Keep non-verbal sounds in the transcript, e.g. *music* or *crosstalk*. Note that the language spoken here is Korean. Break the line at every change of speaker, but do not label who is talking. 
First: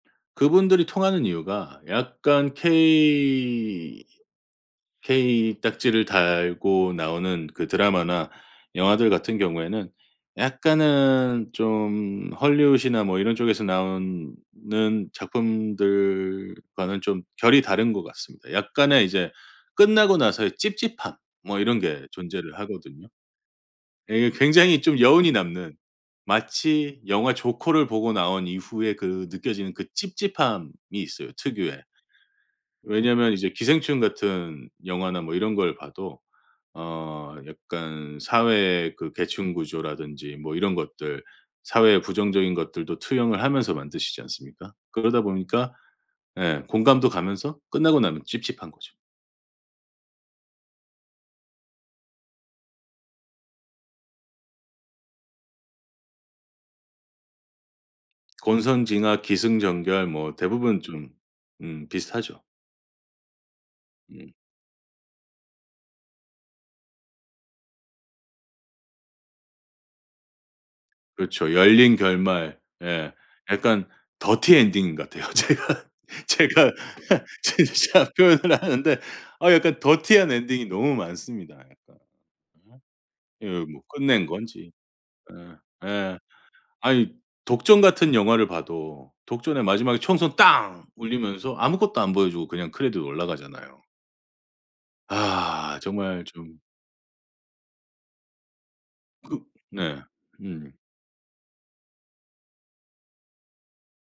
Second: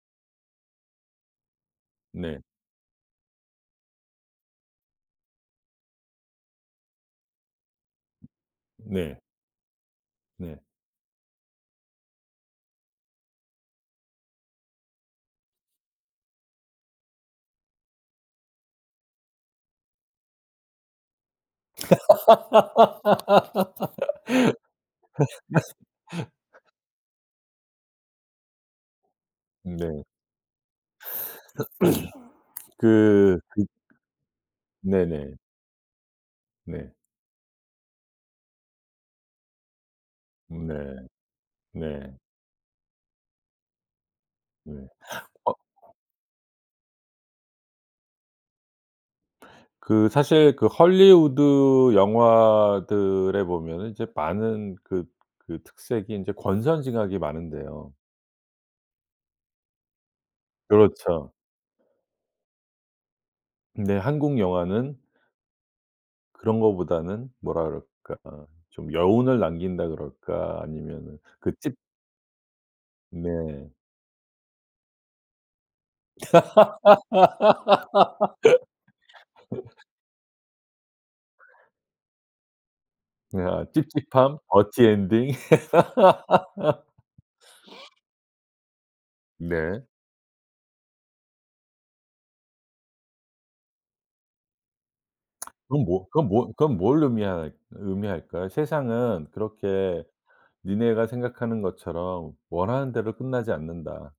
그분들이 통하는 이유가
네.
약간 케이 케이 딱지를 달고 나오는 그 드라마나 영화들
네.
같은 경우에는
네.
약간은 좀 할리우드 이나 뭐 이런 쪽에서 나오는 작품들과는 좀 결이 다른 것 같습니다. 약간의 이제 끝나고 나서의 찝찝함. 뭐 이런 게 존재를 하거든요. 예 굉장히 좀 여운이 남는,
*laughs*
마치 영화 조커를 보고 나온 이후에 그 느껴지는 그
네.
찝찝함이 있어요 특유의.
*clears throat*
왜냐하면
그
이제
그
기생충 같은 영화나
네네.
뭐 이런 걸 봐도
네.
어 약간 사회의 그 계층 구조라든지 뭐 이런
네.
것들 사회의
네.
부정적인 것들도 투영을 하면서 만드시지 않습니까?
네
그러다
*gasps* 어.
보니까 예 공감도 가면서 끝나고 나면 찝찝한 거죠.
그 사실 그 할리우드 영화들에 보면은 이제 많은 그 그 특색이 인제 권선징악이 많은데요.
권선징악, 기승전결 뭐 대부분 좀
그렇죠.
음 비슷하죠.
네
음.
한국 영화는 그런 거보다는 뭐라 그럴까 좀 여운을 남긴다 그럴까 아니면은 그
그렇죠.
찝
열린 결말 예
네.
약간 더티 엔딩인 것 같아요. 제가 제가 진짜 표현을 하는데 아 약간
*laughs*
더티한 엔딩이 너무 많습니다 약간.
네
예
아
뭐 끝낸
찝찝함
건지
더티 엔딩. *laughs*
예예. 아니 독전 같은 영화를 봐도 독전의
네.
마지막에 총성 땅 울리면서 아무것도 안 보여주고 그냥 크레디트 올라가잖아요. 아
그럼 뭐
정말
그건 뭐
좀.
그건 뭘 의미할 의미할까요? 세상은
그 네.
그렇게
음.
니네가 생각하는 것처럼 원하는 대로 끝나지 않는다.